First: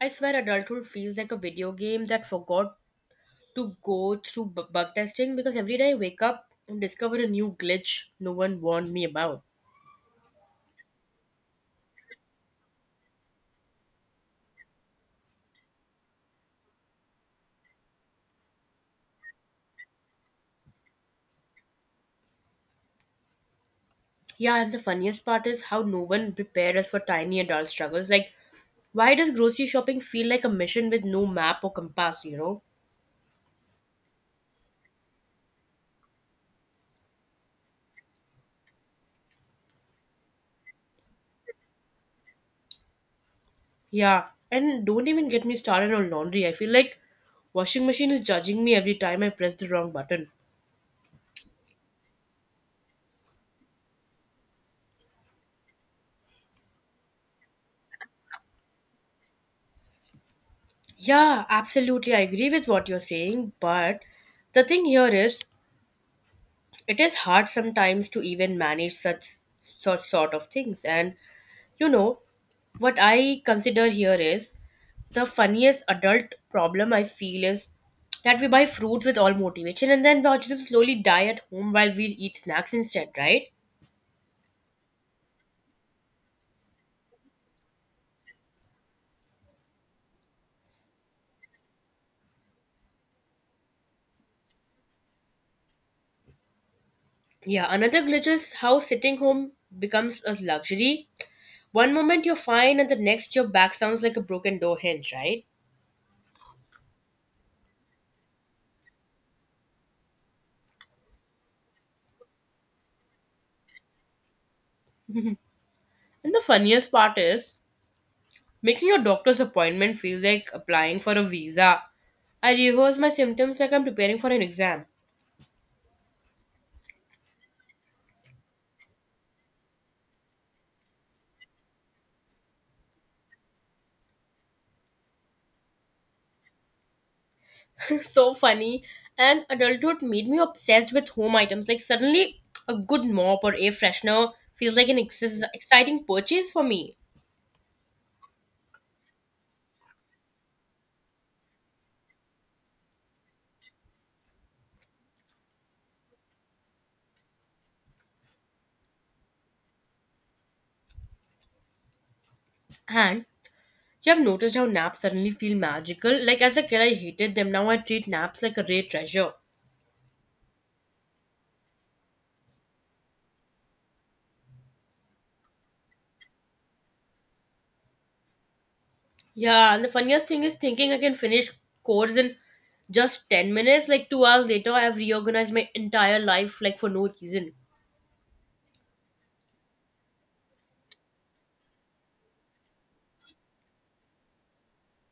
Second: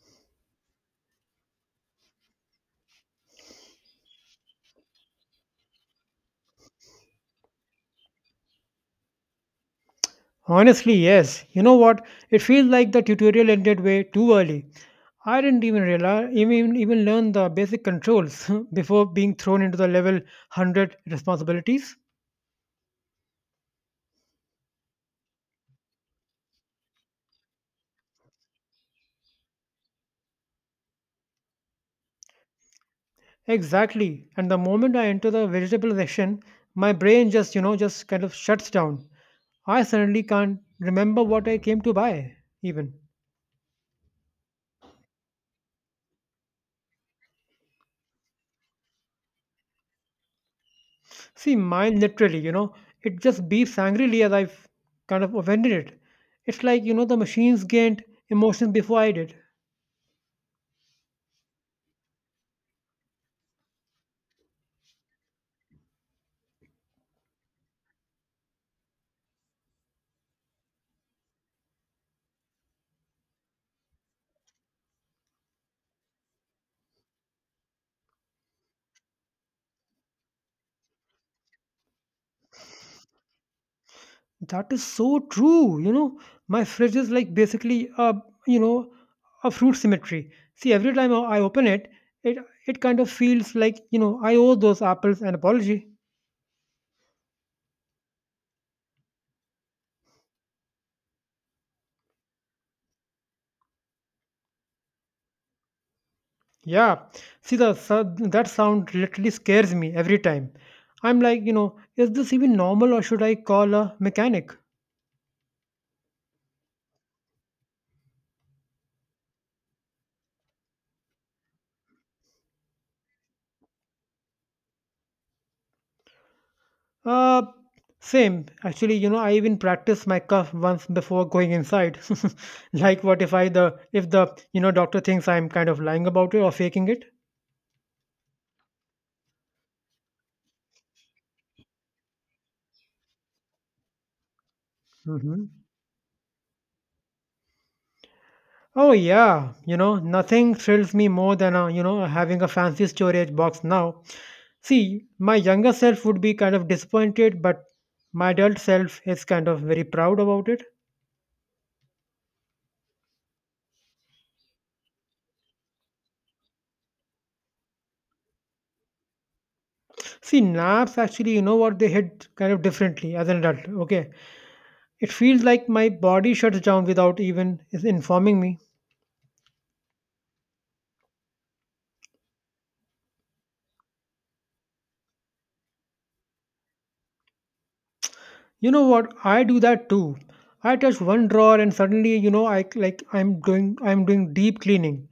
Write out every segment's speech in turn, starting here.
I swear adulthood feels like a video game that forgot to go through bug testing because every day I wake up and discover a new glitch no one warned me about. Honestly, yes. You know what? It feels like the tutorial ended way too early. I didn't even realize, even learn the basic controls before being thrown into the level 100 responsibilities. Yeah, and the funniest part is how no one prepared us for tiny adult struggles. Like, why does grocery shopping feel like a mission with no map or compass, you know? Exactly. And the moment I enter the vegetable section, my brain just kind of shuts down. I suddenly can't remember what I came to buy, even. Yeah, and don't even get me started on laundry. I feel like washing machine is judging me every time I press the wrong button. See, mine literally, it just beeps angrily as I've kind of offended it. It's like, the machines gained emotions before I did. Yeah, absolutely. I agree with what you're saying, but the thing here is it is hard sometimes to even manage such sort of things, and you know what I consider here is the funniest adult problem I feel is that we buy fruits with all motivation and then watch them slowly die at home while we eat snacks instead, right? That is so true. My fridge is like basically a you know a fruit symmetry. See, every time I open it, it it kind of feels like I owe those apples an apology. Yeah, another glitch is how sitting home becomes a luxury. One moment you're fine and the next your back sounds like a broken door hinge, right? Yeah, see that sound literally scares me every time. I'm like, is this even normal or should I call a mechanic? And the funniest part is making your doctor's appointment feel like applying for a visa. I rehearse my symptoms like I'm preparing for an exam. Uh, same. Actually, I even practiced my cough once before going inside. Like, what if I the if the doctor thinks I'm kind of lying about it or faking it? So funny. And adulthood made me obsessed with home items. Like suddenly, a good mop or air freshener feels like an Hmm. exciting purchase for me. Oh yeah, nothing thrills me more than having a fancy storage box now. See, my younger self would be kind of disappointed, but my adult self is kind of very proud about it. And you have noticed how naps suddenly feel magical. Like as a kid, I hated them. Now I treat naps like a rare treasure. See, naps actually, you know what, they hit kind of differently as an adult. Okay, it feels like my body shuts down without even is informing me. Yeah, and the funniest thing is thinking I can finish course in just 10 minutes. Like 2 hours later, I have reorganized my entire life, like for no reason. You know what? I do that too. I touch one drawer and suddenly, I'm doing deep cleaning.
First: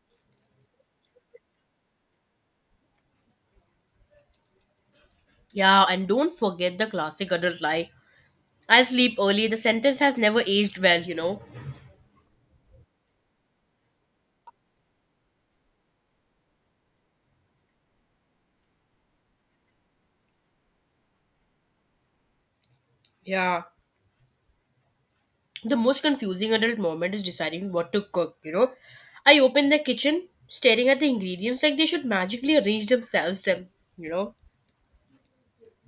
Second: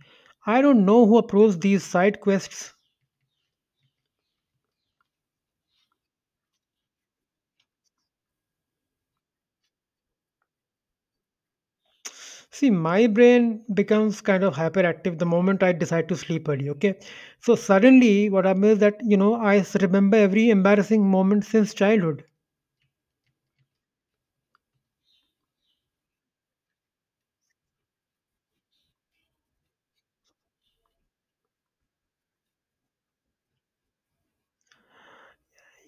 I don't know who approves these side quests. Yeah, and don't forget the classic adult lie. I sleep early. The sentence has never aged well, you know. See, my brain becomes kind of hyperactive the moment I decide to sleep early, okay? So suddenly what happens is that remember every embarrassing moment since childhood. Yeah. The most confusing adult moment is deciding what to cook, you know. I open the kitchen, staring at the ingredients like they should magically arrange themselves, them, you know.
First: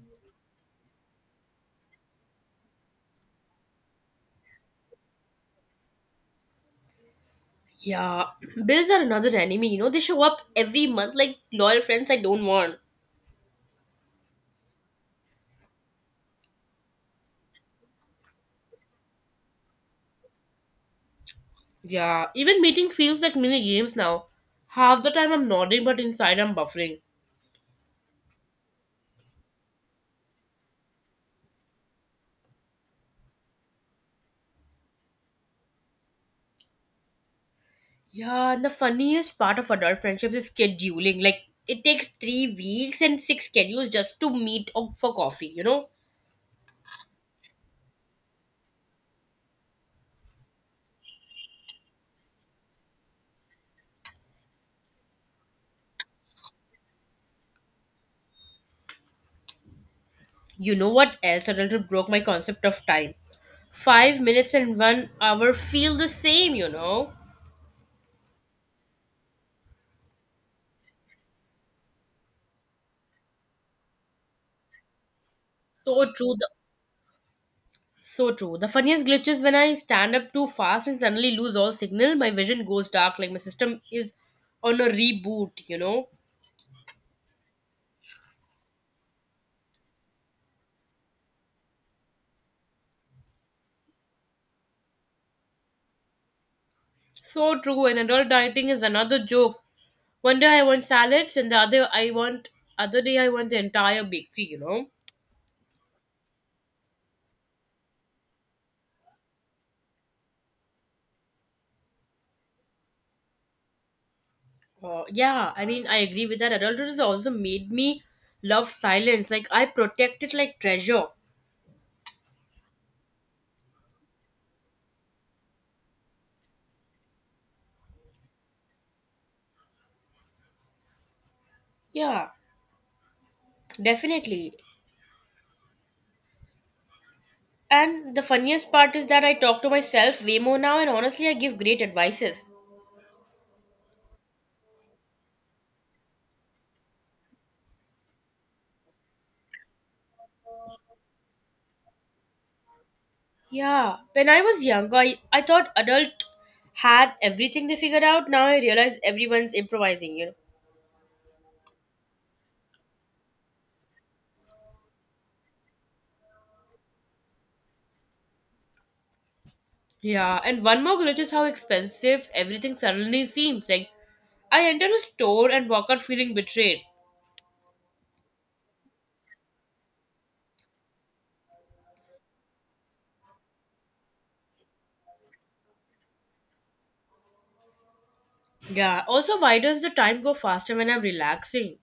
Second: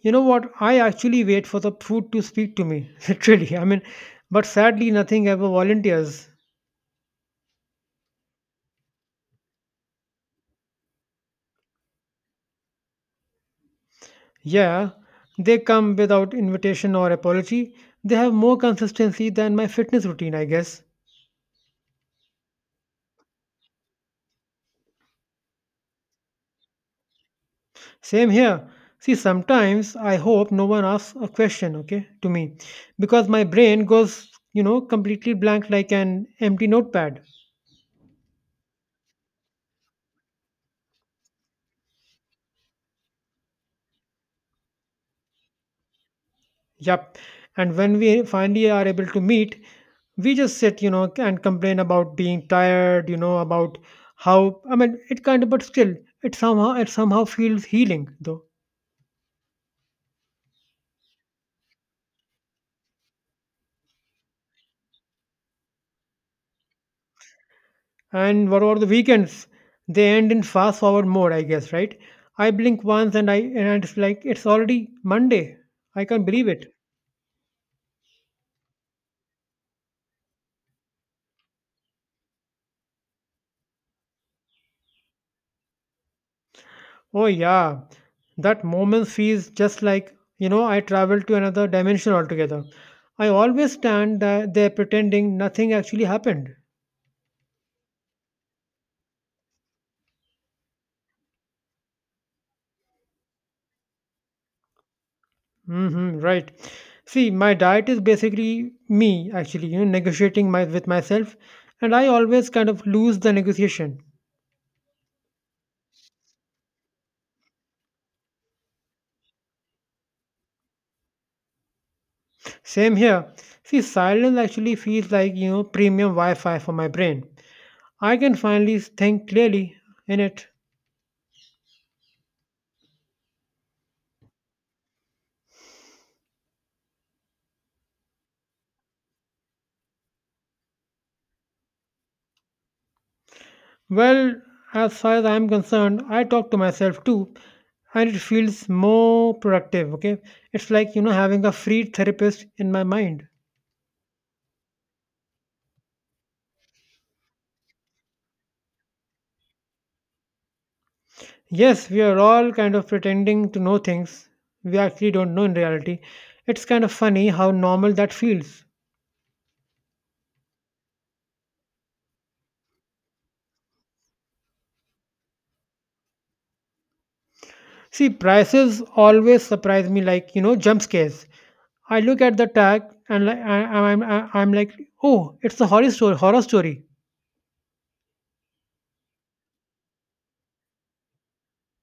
You know what? I actually wait for the food to speak to me, literally. I mean, but sadly, nothing ever volunteers. Yeah, bills are another enemy, you know. They show up every month like loyal friends I don't want. Yeah, they come without invitation or apology. They have more consistency than my fitness routine, I guess. Yeah, even meeting feels like mini games now. Half the time I'm nodding, but inside I'm buffering. Same here. See, sometimes I hope no one asks a question, okay, to me, because my brain goes, completely blank like an empty notepad. Yeah, and the funniest part of adult friendships is scheduling. Like, it takes 3 weeks and six schedules just to meet up for coffee, you know? Yup. And when we finally are able to meet, we just sit and complain about being tired, about how, I mean, it kind of, but still, it somehow feels healing, though. You know what else a little broke my concept of time? 5 minutes and one hour feel the same, you know? And what about the weekends? They end in fast forward mode, I guess, right? I blink once and it's like it's already Monday. I So can't true. believe it. So true. The funniest glitch is when I stand up too fast and suddenly lose all signal. My vision goes dark, like my system is on a reboot, you know? Oh yeah, that moment feels just like I traveled to another dimension altogether. I always stand there pretending nothing actually happened. So true, and adult dieting is another joke. One day I want salads, and the other I want other day I want the entire bakery. You know, Hmm, right. See, my diet is basically me actually, negotiating my with myself, and I always kind of lose the negotiation. Yeah. I mean, I agree with that. Adulthood has also made me love silence. Like I protect it like treasure. Same here. See, silence actually feels like, premium Wi Fi for my brain. I can finally think clearly in it. Yeah, definitely. And the funniest part is that I talk to myself way more now, and honestly, I give great advices. Well, as far as I'm concerned, I talk to myself too, and it feels more productive, okay? It's like, having a free therapist in my mind. Yeah, when I was younger, I thought adult had everything they figured out. Now I realize everyone's improvising. You know. Yes, we are all kind of pretending to know things we actually don't know in reality. It's kind of funny how normal that feels. Yeah, and one more glitch is how expensive everything suddenly seems. Like, I enter a store and walk out feeling betrayed. See, prices always surprise me like, jump scares. I look at the tag and like, I, I'm like, oh, it's a horror story. Horror story. Yeah, also, why does the time go faster when I'm relaxing?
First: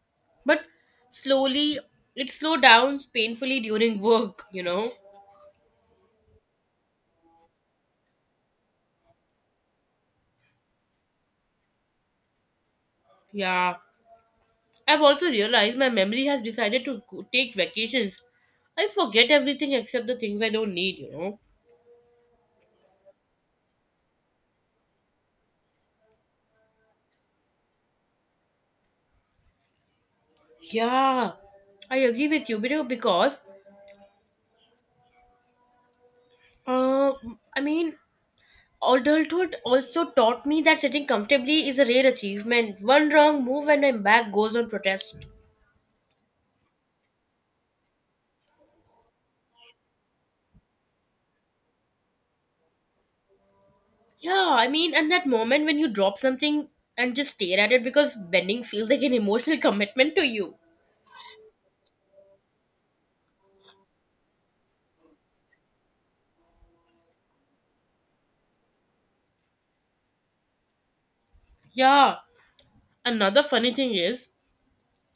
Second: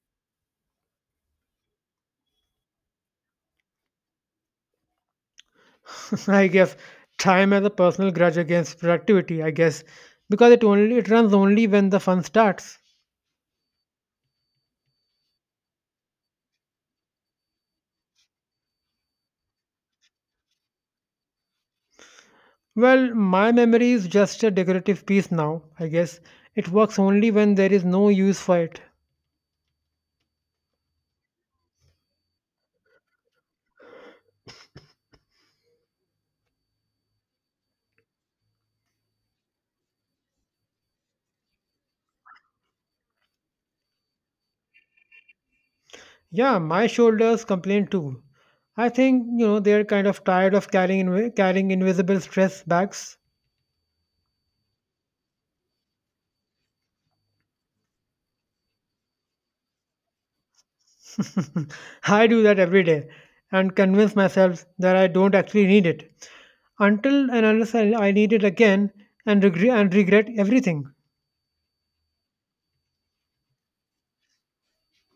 But slowly, it slow down painfully during work, you know? I guess time has a personal grudge against productivity. I guess because it runs only when the fun starts. Yeah, I've also realized my memory has decided to take vacations. I forget everything except the things I don't need, you know? Well, my memory is just a decorative piece now. I guess it works only when there is no use for it. Yeah, I agree with you, you know, because, uh, I mean, adulthood also taught me that sitting comfortably is a rare achievement. One wrong move and my back goes on protest. Yeah, my shoulders complain too. I think they're kind of tired of carrying invisible stress bags. Yeah, I mean, and that moment when you drop something and just stare at it because bending feels like an emotional commitment to you. I do that every day and convince myself that I don't actually need it until and unless I need it again and regret everything. Yeah, another funny thing is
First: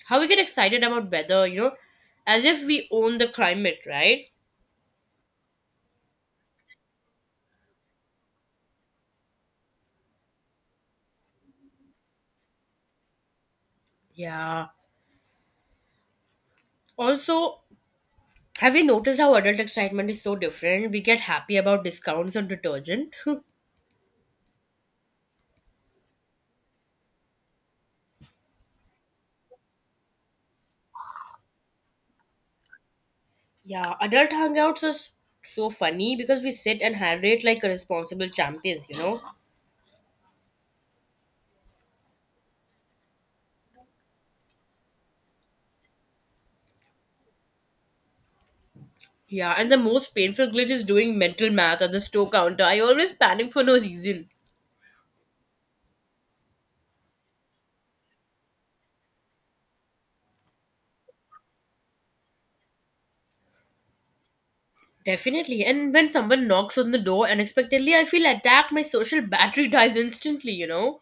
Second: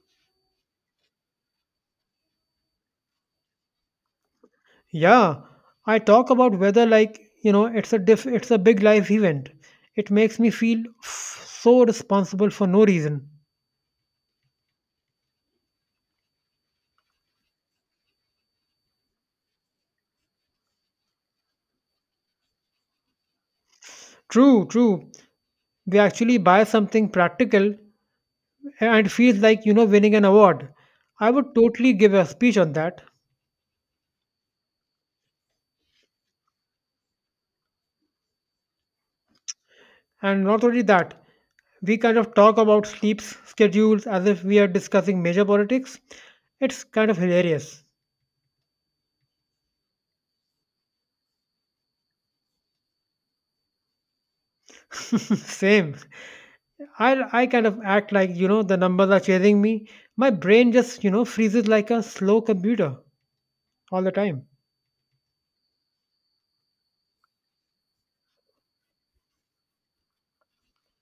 how we get excited about weather, you know, as if we own the climate, right? Yeah, I talk about whether like it's a big life event. It makes me feel so responsible for no reason. Yeah. Also, have you noticed how adult excitement is so different? We get happy about discounts on detergent. True, true. We actually buy something practical and it feels like winning an award. I would totally give a speech on that. Yeah, adult hangouts is so funny because we sit and hydrate like a responsible champions, you know? And not only that, we kind of talk about sleeps schedules as if we are discussing major politics. It's kind of hilarious. Yeah, and the most painful glitch is doing mental math at the store counter. I always panic for no reason. Same. I kind of act like the numbers are chasing me. My brain just freezes like a slow computer all the time. Definitely. And when someone knocks on the door unexpectedly, I feel attacked. My social battery dies instantly, you know?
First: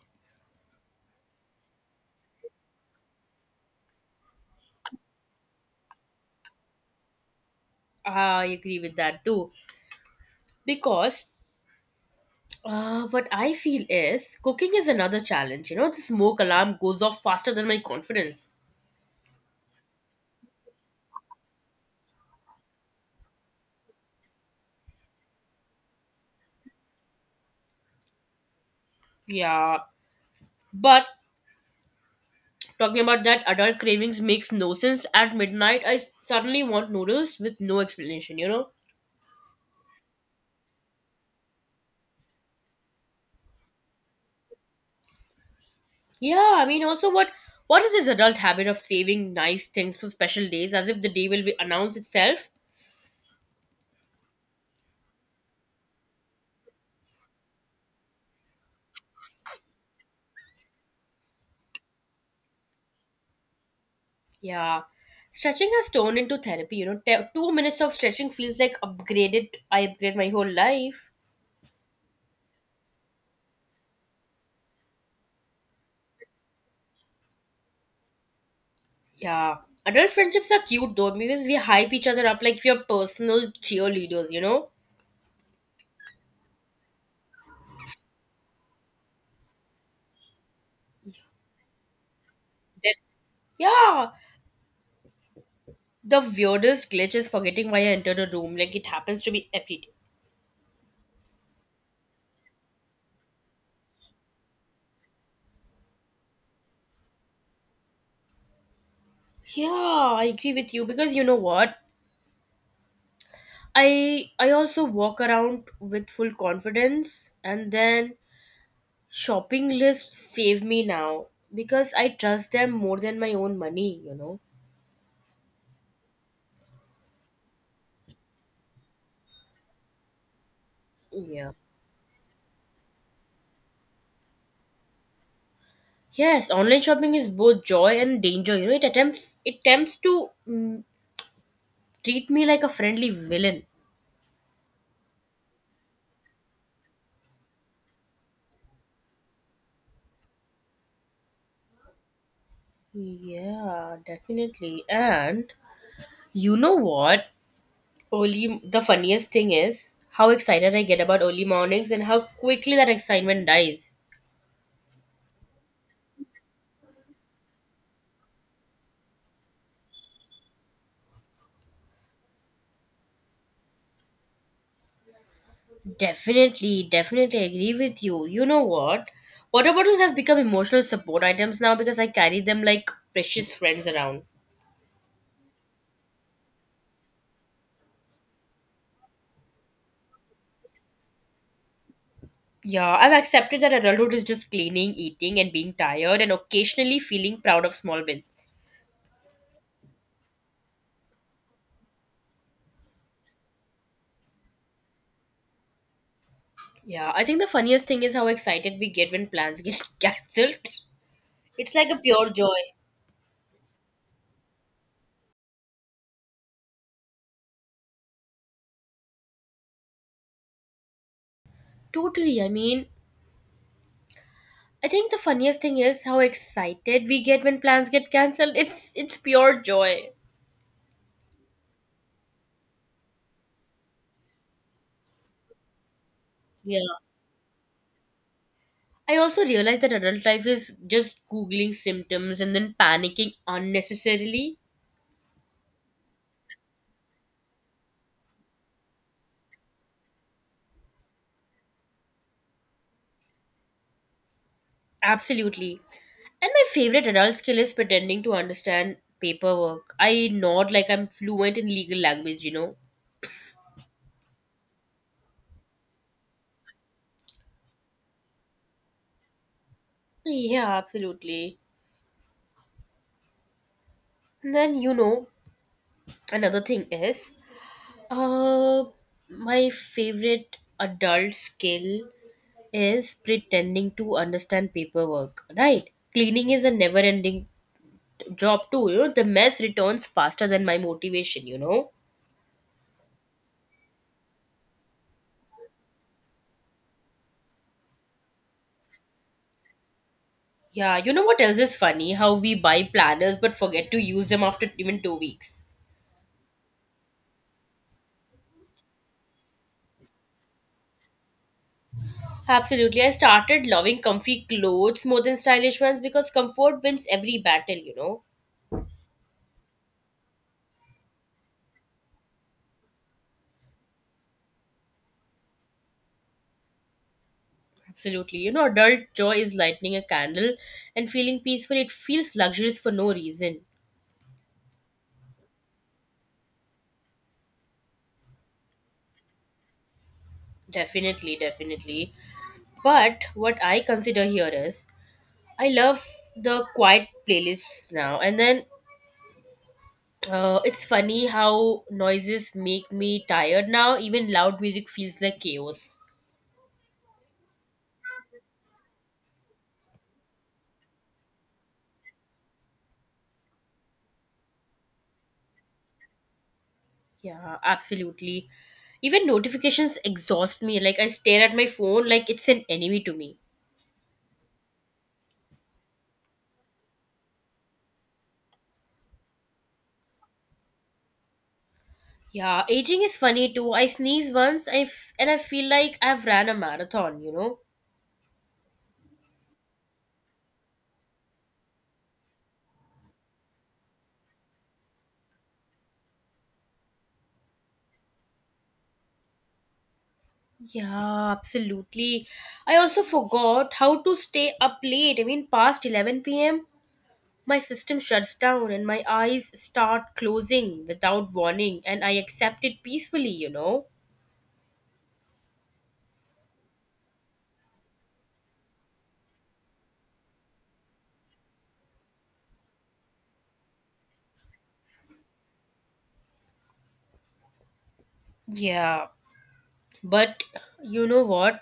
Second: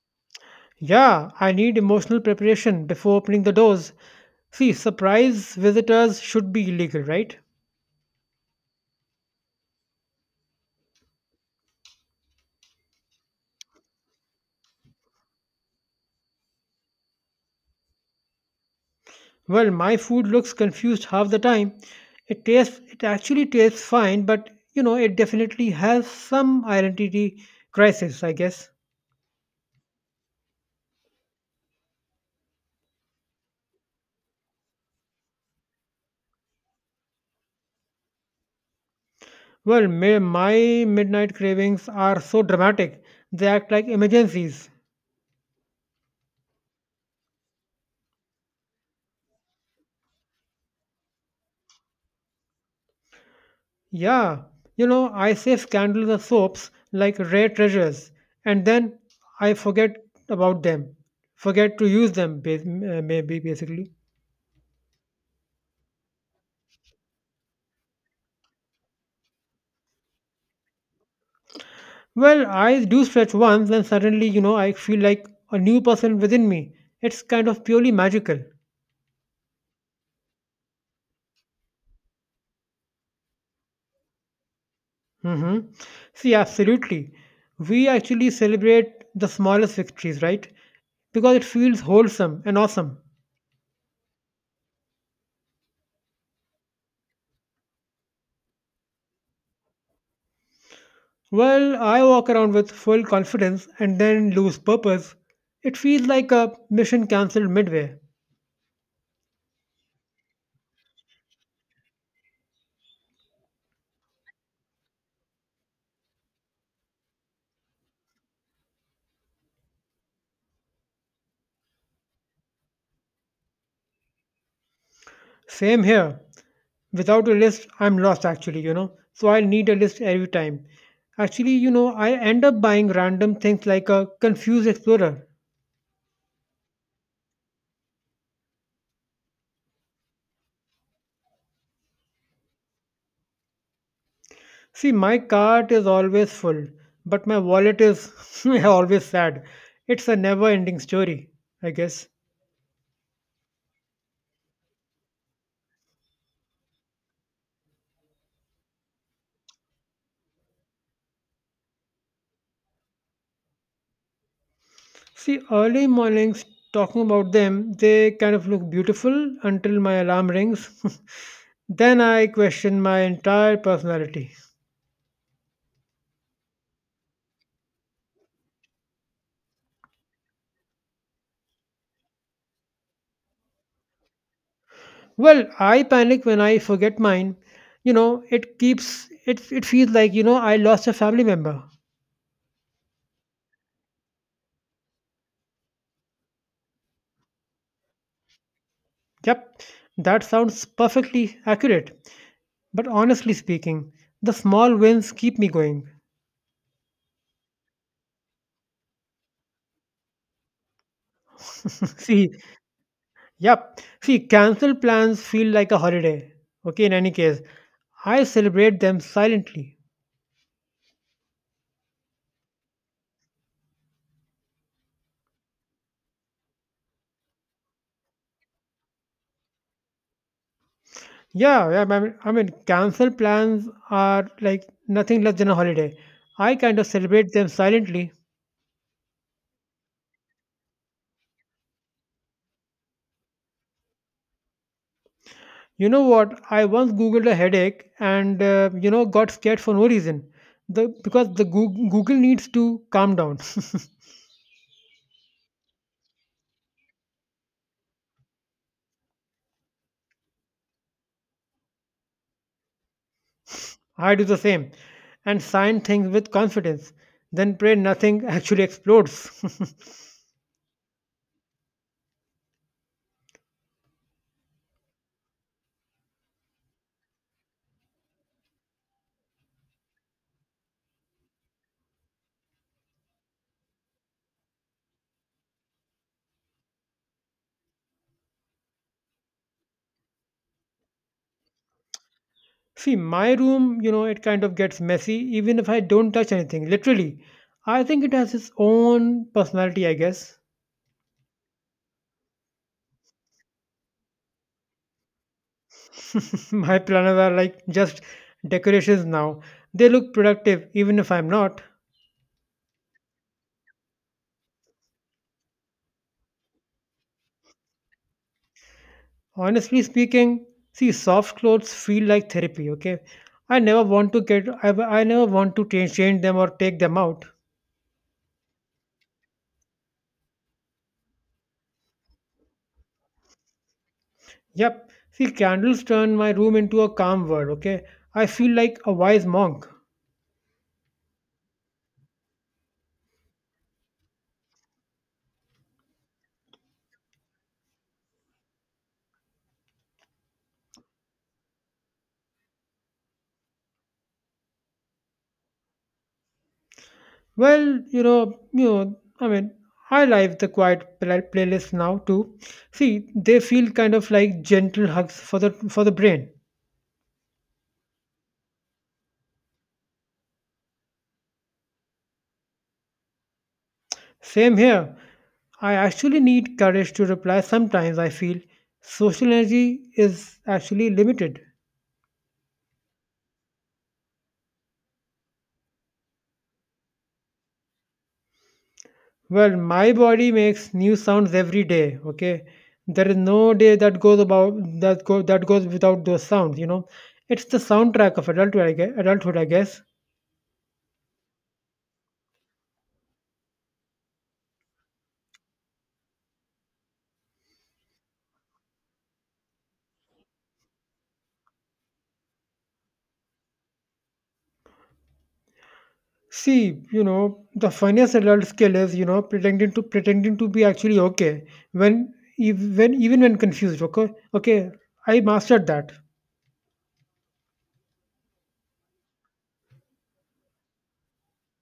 Yeah, I need emotional preparation before opening the doors. See, surprise visitors should be illegal, right? I agree with that too. Because what I feel is cooking is another challenge, you know? The smoke alarm goes off faster than my confidence. Well, my food looks confused half the time. It actually tastes fine, but it definitely has some identity crisis, I guess. Yeah, but talking about that adult cravings makes no sense. At midnight, I suddenly want noodles with no explanation, you know? Well, my midnight cravings are so dramatic. They act like emergencies. Yeah, I mean, also, what is this adult habit of saving nice things for special days as if the day will be announced itself? Yeah, I save candles or soaps like rare treasures, and then I forget about them. Forget to use them, maybe basically. Yeah. Stretching has turned into therapy, you know? 2 minutes of stretching feels like upgraded. I upgrade my whole life. Well, I do stretch once, and suddenly, I feel like a new person within me. It's kind of purely magical. Yeah. Adult friendships are cute though because we hype each other up like we are personal cheerleaders, you know? Hmm. See, absolutely. We actually celebrate the smallest victories, right? Because it feels wholesome and awesome. That- yeah. The weirdest glitch is forgetting why I entered a room. Like it happens to be every day. Well, I walk around with full confidence and then lose purpose. It feels like a mission cancelled midway. Yeah, I agree with you because you know what? I also walk around with full confidence, and then shopping lists save me now because I trust them more than my own money, you know. Same here. Without a list, I'm lost actually, you know. So I need a list every time. Actually, Yeah. I end up buying random things like a confused explorer. Yes, online shopping is both joy and danger. You know, it attempts to treat me like a friendly villain. See, my cart is always full, but my wallet is always sad. It's a never ending story, I guess. Yeah, definitely. And you know what? Early, the funniest thing is how excited I get about early mornings and how quickly that excitement dies. See, early mornings, talking about them, they kind of look beautiful until my alarm rings. Then I question my entire personality. Definitely, definitely agree with you. You know what? Water bottles have become emotional support items now because I carry them like precious friends around. Well, I panic when I forget mine. You know, it keeps it it feels like, I lost a family member. Yeah, I've accepted that adulthood is just cleaning, eating, and being tired, and occasionally feeling proud of small wins. Yep. That sounds perfectly accurate. But honestly speaking, the small wins keep me going. Yeah, I think the funniest thing is how excited we get when plans get cancelled. It's like a pure See, joy. yep. See, cancel plans feel like a holiday. Okay, in any case, I celebrate them silently. Totally, I mean, I think the funniest thing is how excited we get when plans get cancelled. It's pure joy. Yeah, yeah, cancel plans are like nothing less than a holiday. I kind Yeah. of celebrate them silently. I also realize that adult life is just googling symptoms and then panicking unnecessarily. You know what? I once googled a headache and got scared for no reason. The because the Goog- Google needs to calm down. Absolutely. And my favorite adult skill is pretending to understand paperwork. I nod like I'm fluent in legal language, you know. I do the same and sign things with confidence. Then pray nothing actually explodes. Yeah, absolutely. And then you know, another thing is Uh, my favorite adult skill is pretending to understand paperwork, right? Cleaning is a never ending job, too. You know, the mess returns faster than my motivation, you know? See, my room, it kind of gets messy even if I don't touch anything. Literally, I think it has its own personality. I guess Yeah, you know what else is funny? How we buy planners but forget to use them after even 2 weeks. my planners are like just decorations now. They look productive even if I'm not. Absolutely. I started loving comfy clothes more than stylish ones because comfort wins every battle, you know? Honestly speaking, see, soft clothes feel like therapy, okay, I never want to I never want to change them or take them out. Absolutely. You know, adult joy is lighting a candle and feeling peaceful. It feels luxurious for no reason. Yep, see, candles turn my room into a calm world, okay, I feel like a wise monk. Definitely, definitely. But what I consider here is I love the quiet playlists now. And then it's funny how noises make me tired now. Even loud music feels like chaos. Well, I like the playlist now too. See, they feel kind of like gentle hugs for the brain. Yeah, absolutely. Even notifications exhaust me. Like I stare at my phone like it's an enemy to me. Same here. I actually need courage to reply sometimes, I feel. Social energy is actually limited. Yeah, aging is funny too. I sneeze once, and I feel like I've ran a marathon, you know? Well, my body makes new sounds every day, okay? There is no day that goes about that goes without those sounds, you know. It's the soundtrack of adulthood, I guess. Yeah, absolutely. I also forgot how to stay up late. I mean, past 11 p.m., my system shuts down and my eyes start closing without warning, and I accept it peacefully, you know? See, the funniest adult skill is, pretending to be actually okay when ev- when even when confused, okay? Okay, I mastered that. Yeah, but you know what?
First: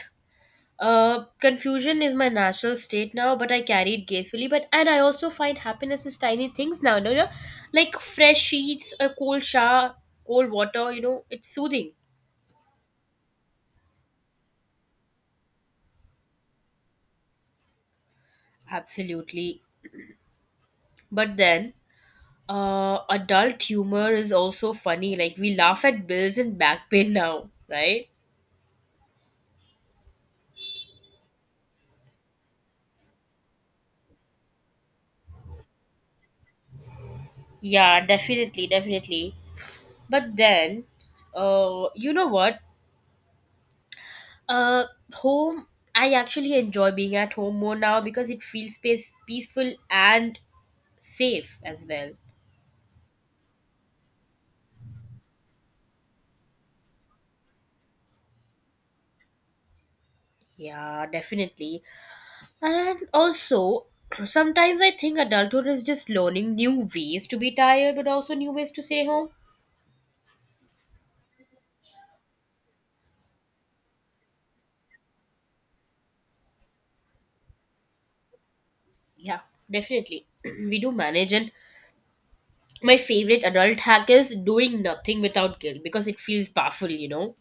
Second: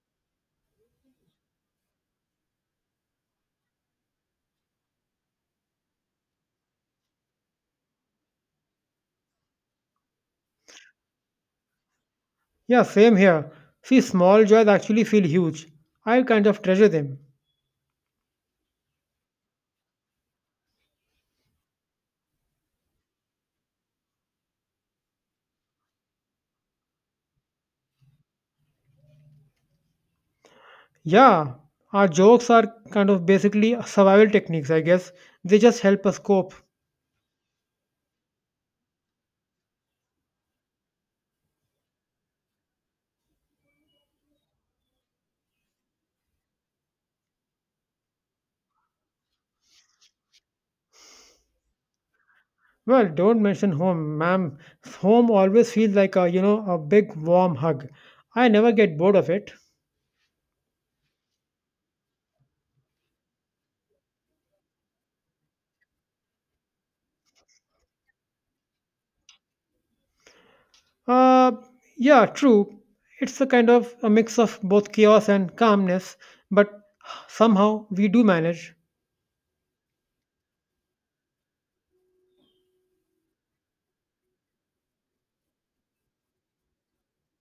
Confusion is my natural state now, but I carry it gracefully. But and I also find happiness is tiny things now, you know, like fresh sheets, a cold shower, cold water. You know, it's soothing. Yeah, same here. See, small joys actually feel huge. I kind of treasure them. Absolutely. But then, adult humor is also funny. Like we laugh at bills and back pain now, right? Yeah, our jokes are kind of basically survival techniques, I guess. They just help us cope. Yeah, definitely, definitely. But then, you know what? Uh, Home. I actually enjoy being at home more now because it feels space peaceful and safe as well. Well, don't mention home, ma'am. Home always feels like a, a big warm hug. I never get bored of it. Yeah, definitely. And also, sometimes I think adulthood is just learning new ways to be tired, but also new ways to stay home. Uh, yeah, true. It's a kind of a mix of both chaos and calmness, but somehow we do manage. Yeah, definitely. We do manage, and my favorite adult hack is doing nothing without guilt because it feels powerful, you know.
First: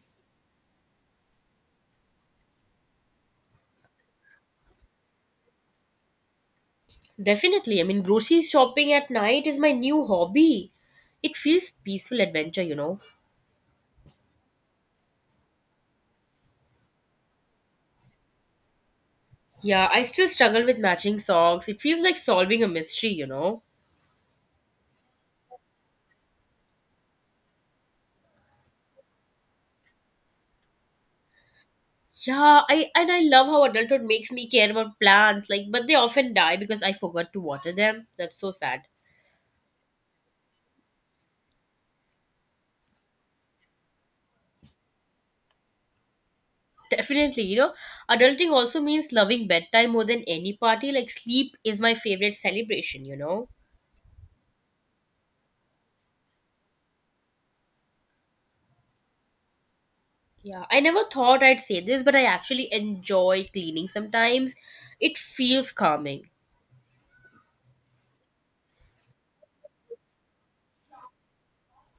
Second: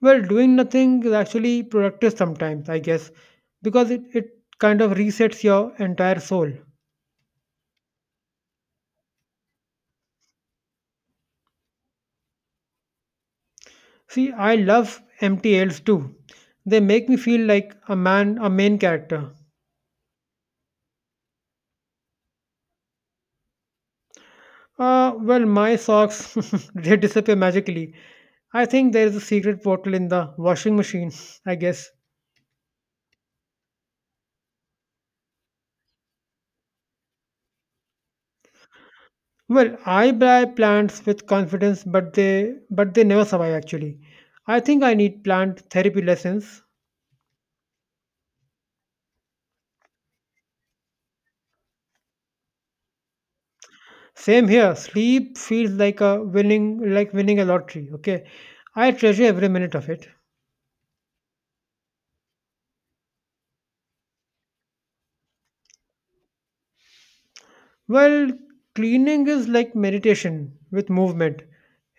Well, doing nothing is actually productive sometimes, I guess, because it kind of resets your entire soul. Definitely. I mean, grocery shopping at night is my new hobby. It feels peaceful adventure, you know. See, I love empty MTLs too. They make me feel like a main character. Yeah, I still struggle with matching socks. It feels like solving a mystery, you know. Well, my socks, they disappear magically. I think there is a secret portal in the washing machine, I guess. Yeah, I and I love how adulthood makes me care about plants, like but they often die because I forgot to water them. That's so sad. Well, I buy plants with confidence, but they never survive actually. I think I need plant therapy lessons. Definitely, you know, adulting also means loving bedtime more than any party. Like sleep is my favorite celebration, you know. Same here. Sleep feels like winning a lottery. Okay, I treasure every minute of it. Yeah, I never thought I'd say this, but I actually enjoy cleaning sometimes. It feels calming. Well, cleaning is like meditation with movement.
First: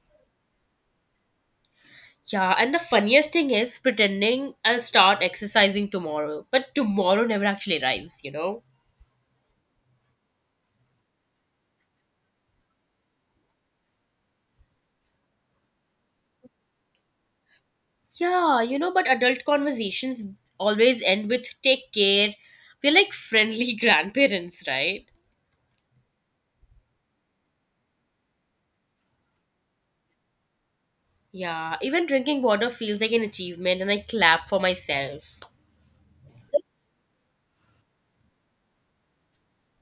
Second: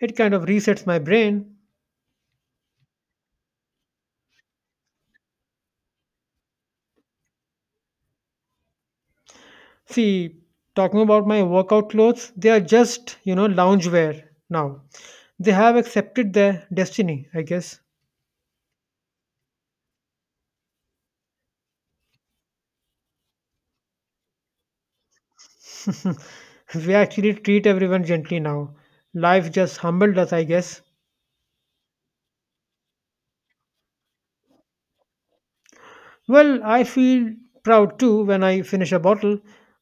It kind of resets my brain. Yeah, and the funniest thing is pretending I'll start exercising tomorrow, but tomorrow never actually arrives, you know? See, talking about my workout clothes, they are just loungewear now. They have accepted their destiny, I guess. Yeah, you know, but adult conversations always end with take care. We're like friendly grandparents, right? We actually treat everyone gently now. Life just humbled us, I guess. Yeah, even drinking water feels like an achievement and I clap for myself. Well, I feel proud too when I finish a bottle.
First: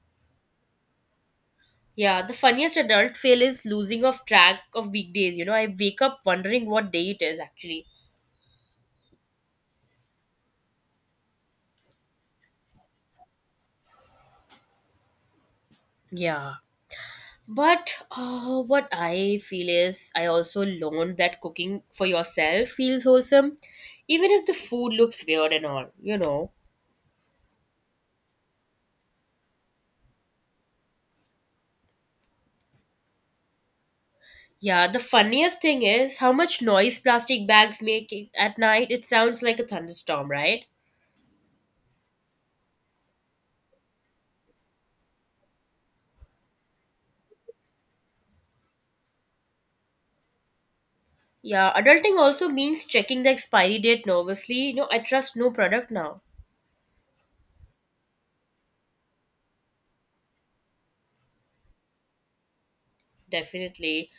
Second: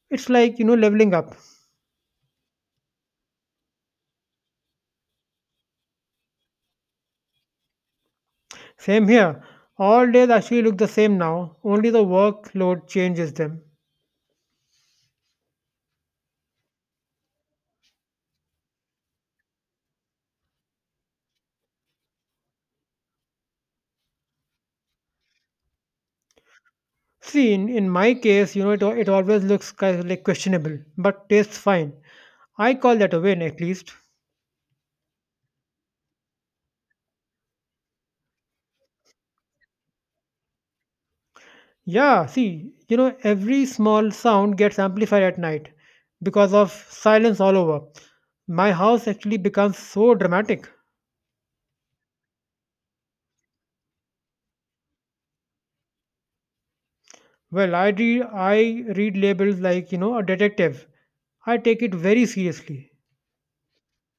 It's like, leveling up. Yeah, the funniest adult fail is losing of track of weekdays, you know? I wake up wondering what day it is actually. Same here. All days actually look the same now, only the workload changes them. Yeah. But what I feel is, I also learned that cooking for yourself feels wholesome, even if the food looks weird and all, you know. See, in my case, it always looks kind of like questionable, but tastes fine. I call that a win at least. Yeah, the funniest thing is how much noise plastic bags make it at night. It sounds like a thunderstorm, right? Yeah, see, every small sound gets amplified at night because of silence all over. My house actually becomes so dramatic. Yeah, adulting also means checking the expiry date nervously. No, I trust no product now, Well, I read labels like, a detective. I take it very seriously. definitely.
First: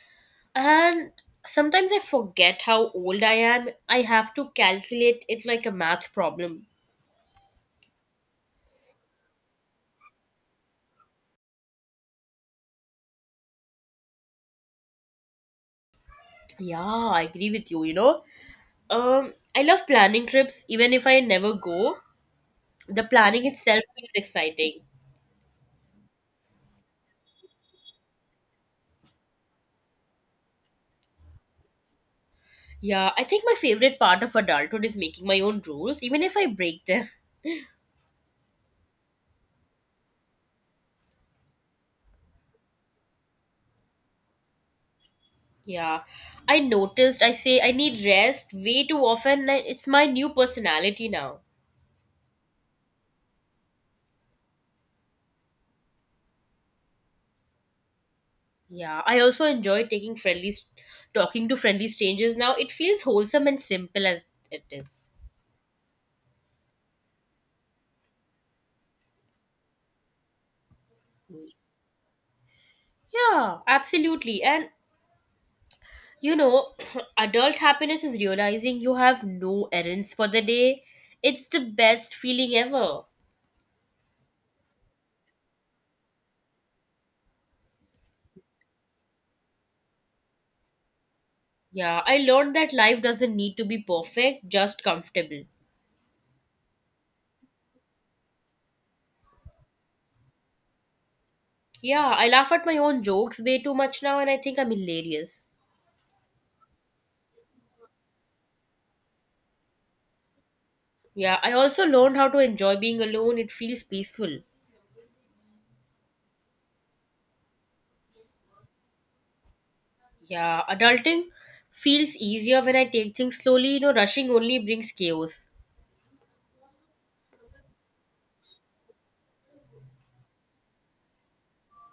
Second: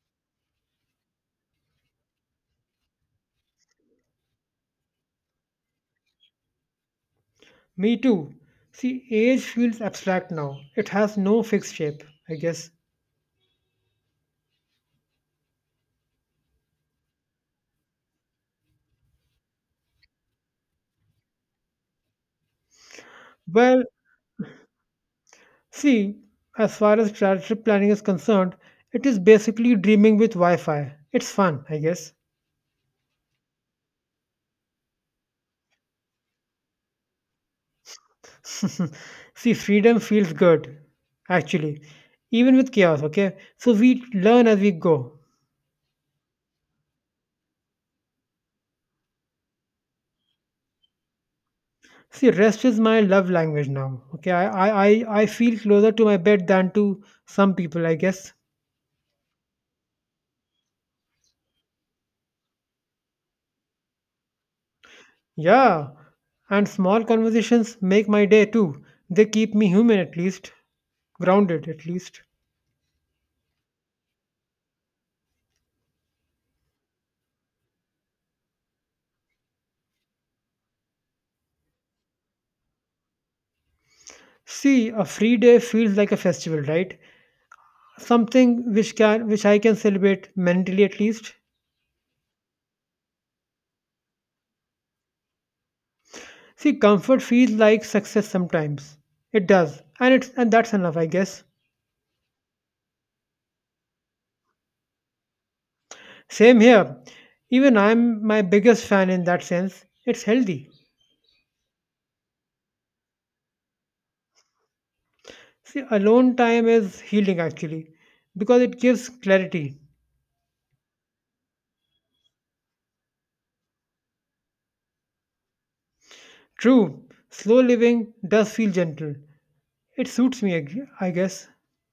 And sometimes I forget how old I am. I have to calculate it like a math problem. Me too. See, age feels abstract now. It has no fixed shape, I guess. Yeah, I agree with you. You know, I love planning trips even if I never go. The planning itself Well, feels exciting. see, as far as trip planning is concerned, it is basically dreaming with Wi Fi. It's fun, I guess. Yeah, I think my favorite part of adulthood is making my own rules, even if I break them. See, freedom feels good, actually, even with chaos, okay? So we learn as we go. Yeah, I noticed I say I need rest way too often. And It's my new personality now. See, rest is my love language now, okay? I feel closer to my bed than to some people, I guess. Yeah, I also enjoy taking talking to friendly strangers now. It feels wholesome and simple as it is. Yeah, and small conversations make my day too. They keep me human at least, grounded at least. Yeah, absolutely. And, you know, adult happiness is realizing you have no errands for the day. It's the best feeling ever. See, a free day feels like a festival, right? Something which I can celebrate mentally at least. Yeah, I learned that life doesn't need to be perfect, just comfortable. See, comfort feels like success sometimes. It does. And that's enough, I guess. Yeah, I laugh at my own jokes way too much now and I think I'm hilarious. Same here. Even I'm my biggest fan in that sense. It's healthy. Yeah, I also learned how to enjoy being alone. It feels peaceful. See, alone time is healing actually because it gives clarity. Yeah, adulting feels easier when I take things slowly. You know, rushing only brings chaos. True, slow living does feel gentle. It suits me, I guess.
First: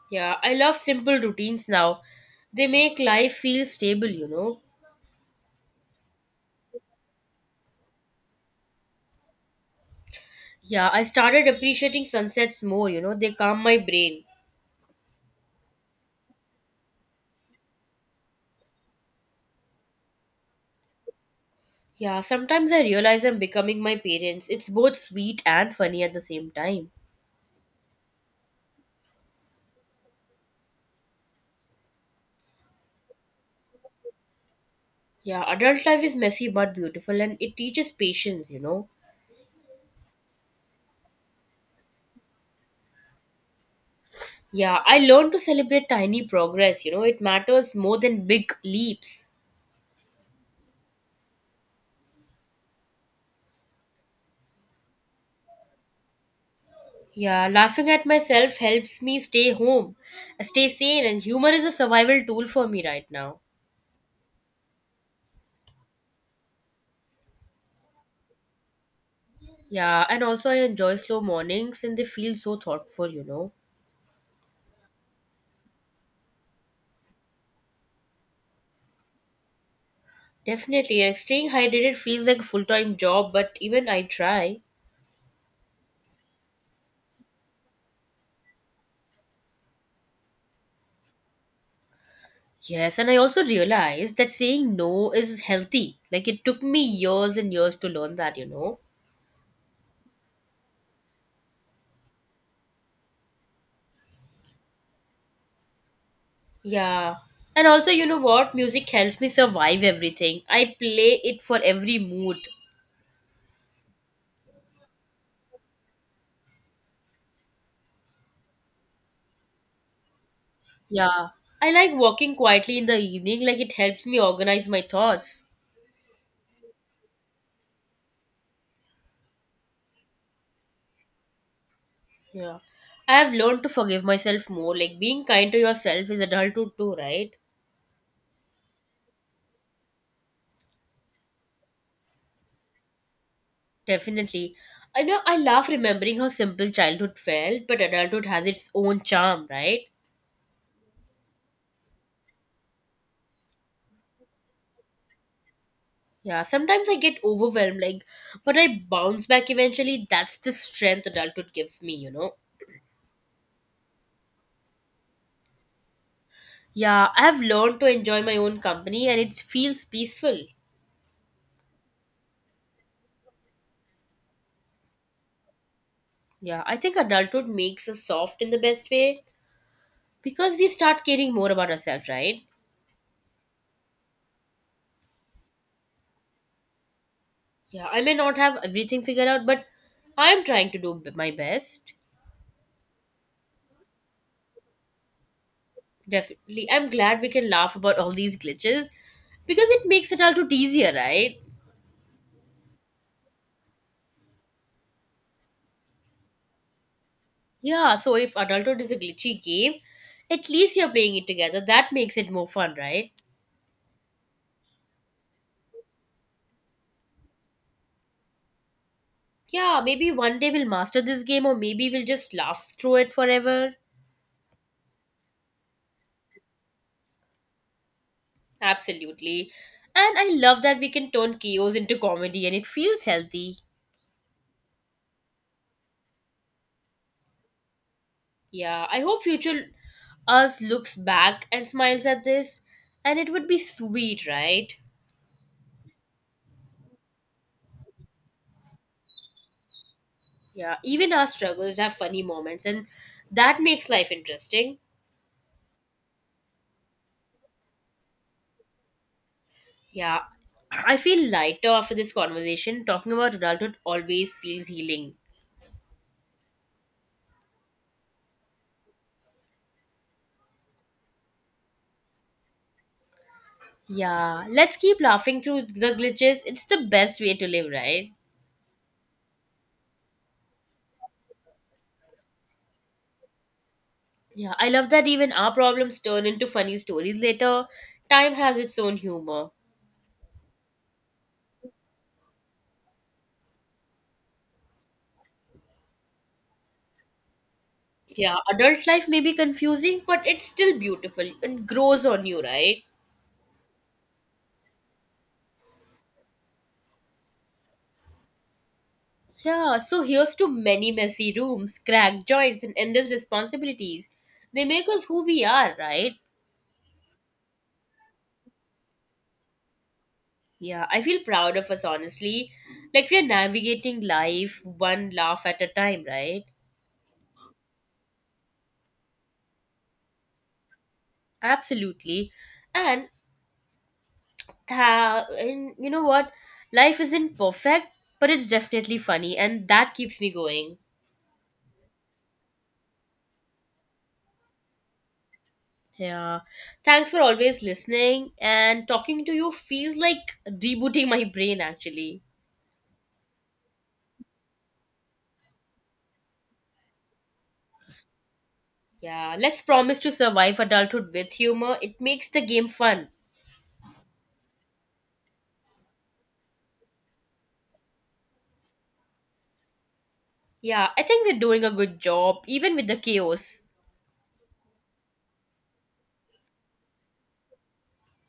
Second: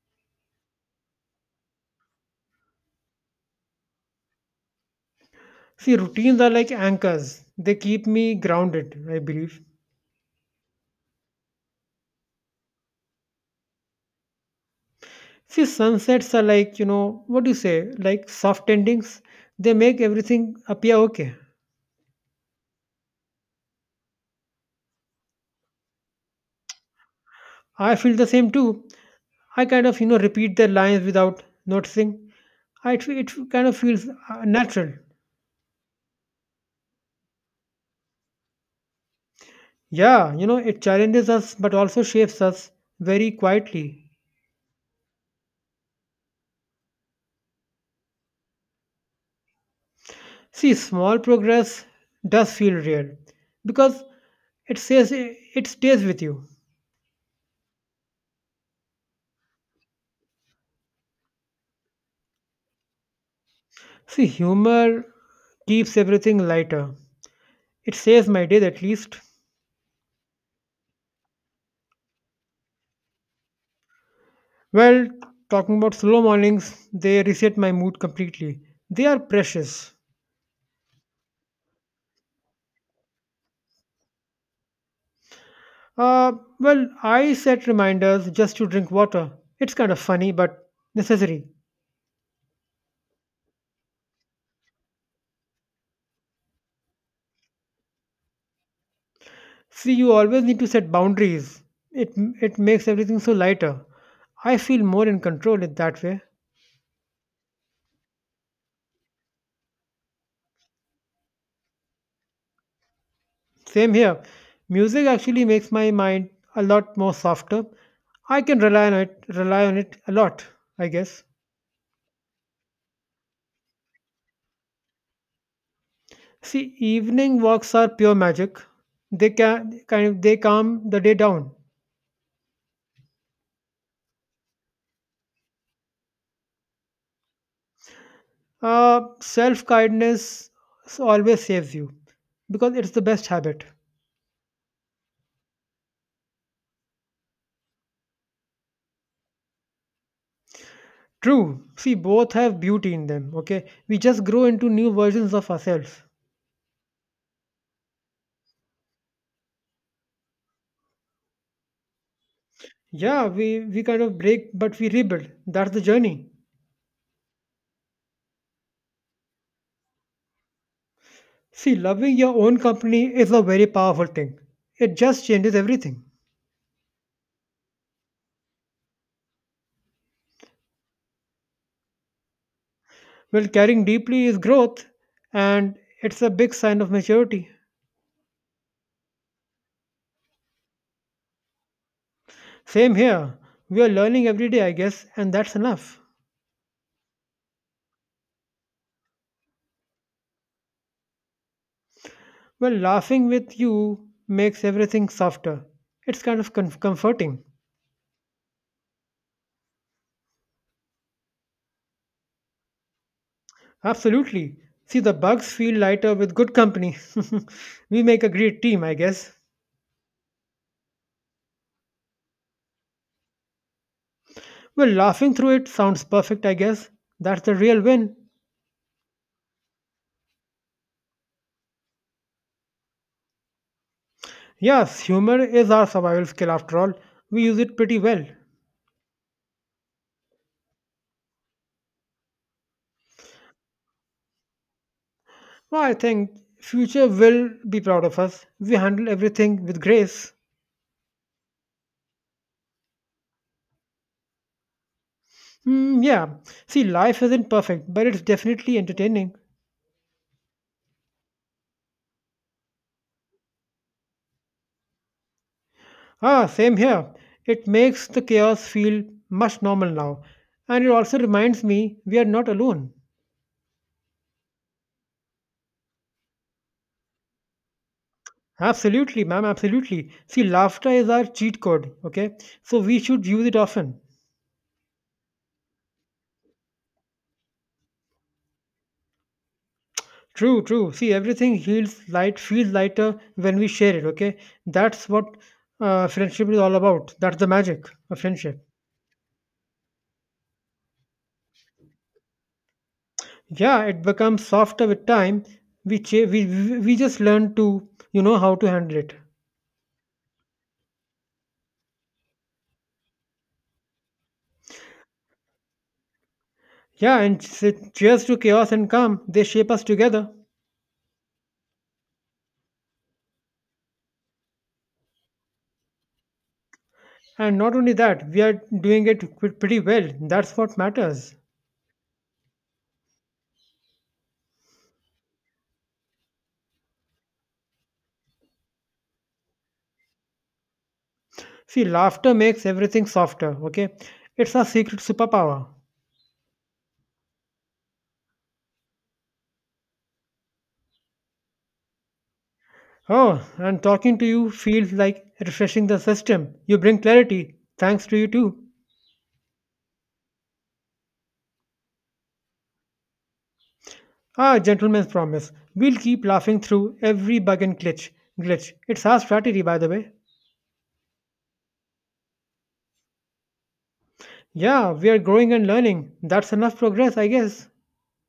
Yeah, I love simple routines now. They make life feel stable, you know. See, routines are like anchors, they keep me grounded, I believe. Yeah, I started appreciating sunsets more, you know, they calm my brain. See, sunsets are like, what do you say, like soft endings. They make everything appear okay. Yeah, sometimes I realize I'm becoming my parents. It's both sweet and funny at the same time. I feel the same too. I kind of, repeat their lines without noticing. It kind of feels natural. Yeah, adult life is messy but beautiful and it teaches patience, you know. Yeah, it challenges us but also shapes us very quietly. Yeah, I learned to celebrate tiny progress, you know, it matters more than big leaps. See, small progress does feel real because it stays with you. Yeah, laughing at myself helps me stay home, stay sane, and humor is a survival tool for me right now. See, humor keeps everything lighter. It saves my day at least. Yeah, and also I enjoy slow mornings and they feel so thoughtful, you know. Well, talking about slow mornings, they reset my mood completely. They are precious. Definitely, like staying hydrated feels like a full time job, but even I try. Uh, well, I set reminders just to drink water. It's kind of funny, but necessary. Yes, and I also realized that saying no is healthy. Like it took me years and years to learn that, you know. See, you always need to set boundaries. It it makes everything so lighter. I feel more in control in that way. Yeah. And also, you know what? Music helps me survive everything. I play it for every mood. Same here. Music actually makes my mind a lot more softer. I can rely on it a lot, I guess. Yeah. I like walking quietly in the evening, like it helps me organize my thoughts. See, evening walks are pure magic. They can kind of They calm the day down. Yeah. I have learned to forgive myself more. Like being kind to yourself is adulthood too, right? Self kindness always saves you because it's the best habit. Definitely. I know I laugh remembering how simple childhood felt, but adulthood has its own charm, right? True. See, both have beauty in them. Okay, we just grow into new versions of ourselves. Yeah, sometimes I get overwhelmed, like, but I bounce back eventually. That's the strength adulthood gives me, you know? Yeah, we kind of break, but we rebuild. That's the journey. Yeah, I have learned to enjoy my own company and it feels peaceful. See, loving your own company is a very powerful thing. It just changes everything. Yeah, I think adulthood makes us soft in the best way because we start caring more about ourselves, right? Well, caring deeply is growth, and it's a big sign of maturity. Yeah, I may not have everything figured out, but I am trying to my best. Same here. We are learning every day, I guess, and that's enough. Definitely. I'm glad we can laugh about all these glitches because it makes adulthood easier, right? Well, laughing with you makes everything softer. It's kind of comforting. Yeah, so if adulthood is a glitchy game, at least you're playing it together. That makes it more fun, right? Absolutely. See, the bugs feel lighter with good company. We make a great team, I guess. Yeah, maybe one day we'll master this game or maybe we'll just laugh through it forever. Well, laughing through it sounds perfect, I guess. That's the real win. Absolutely. And I love that we can turn chaos into comedy and it feels healthy. Yes, humor is our survival skill after all. We use it pretty well. Yeah, I hope future us looks back and smiles at this and it would be sweet, right? Well, I think future will be proud of us. We handle everything with grace. Yeah, even our struggles have funny moments, and that makes life interesting. Hmm, yeah. See, life isn't perfect, but it's definitely entertaining. Yeah, I feel lighter after this conversation. Talking about adulthood always feels healing. Ah, same here. It makes the chaos feel much normal now. And it also reminds me we are not alone. Yeah, let's keep laughing through the glitches. It's the best way to live, right? Absolutely, ma'am, absolutely. See, laughter is our cheat code, okay? So we should use it often. Yeah, I love that even our problems turn into funny stories later. Time has its own humor. True, true. See, everything feels feels lighter when we share it. Okay, that's what friendship is all about. That's the magic of Yeah, friendship. adult life may be confusing, but it's still beautiful. It grows on you, right? Yeah, it becomes softer with time. We che- we just learn to how to handle it. Yeah, so here's to many messy rooms, cracked joints, and endless responsibilities. They make us who we are, right? Yeah, and cheers to chaos and calm. They shape us together. Yeah, I feel proud of us, honestly. Like we're navigating life one laugh at a time, right? And not only that, we are doing it pretty well. That's what matters. Absolutely. And, and you know what? Life isn't perfect, but it's definitely funny, and that keeps me going. See, laughter makes everything softer. Okay, it's our secret superpower. Yeah. Thanks for always listening, and talking to you feels like rebooting my brain, actually. Oh, and talking to you feels like refreshing the system. You bring clarity. Thanks to you too. Yeah, let's promise to survive adulthood with humor. It makes the game fun. Ah, gentleman's promise. We'll keep laughing through every bug and glitch. It's our strategy, by the way. Yeah, I think we're doing a good job, even with the chaos. Yeah, we are growing and learning. That's enough progress, I guess.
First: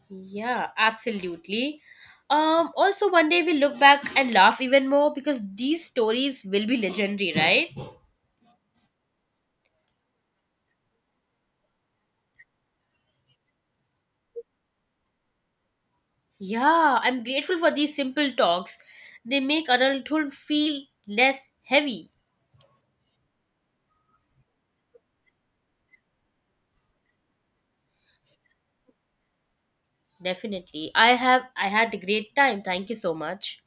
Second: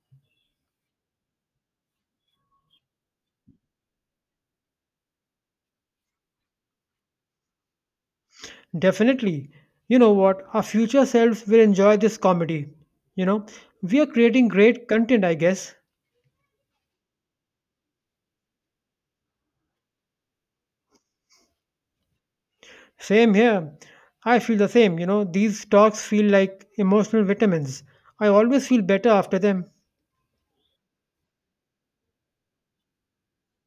Yeah, absolutely. Also, one day we look back and laugh even more because these stories will be legendary, right? Definitely. You know what? Our future selves will enjoy this comedy. You know, we are creating great content, I guess. Yeah, I'm grateful for these simple talks. They make adulthood feel less heavy. Same here. I feel the same. You know, these talks feel like emotional vitamins. I always feel better after them. Definitely. I had a great time. Thank you so much.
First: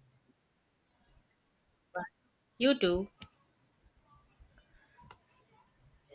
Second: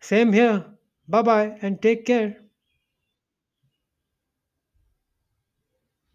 Same here. Bye bye and take care. You too.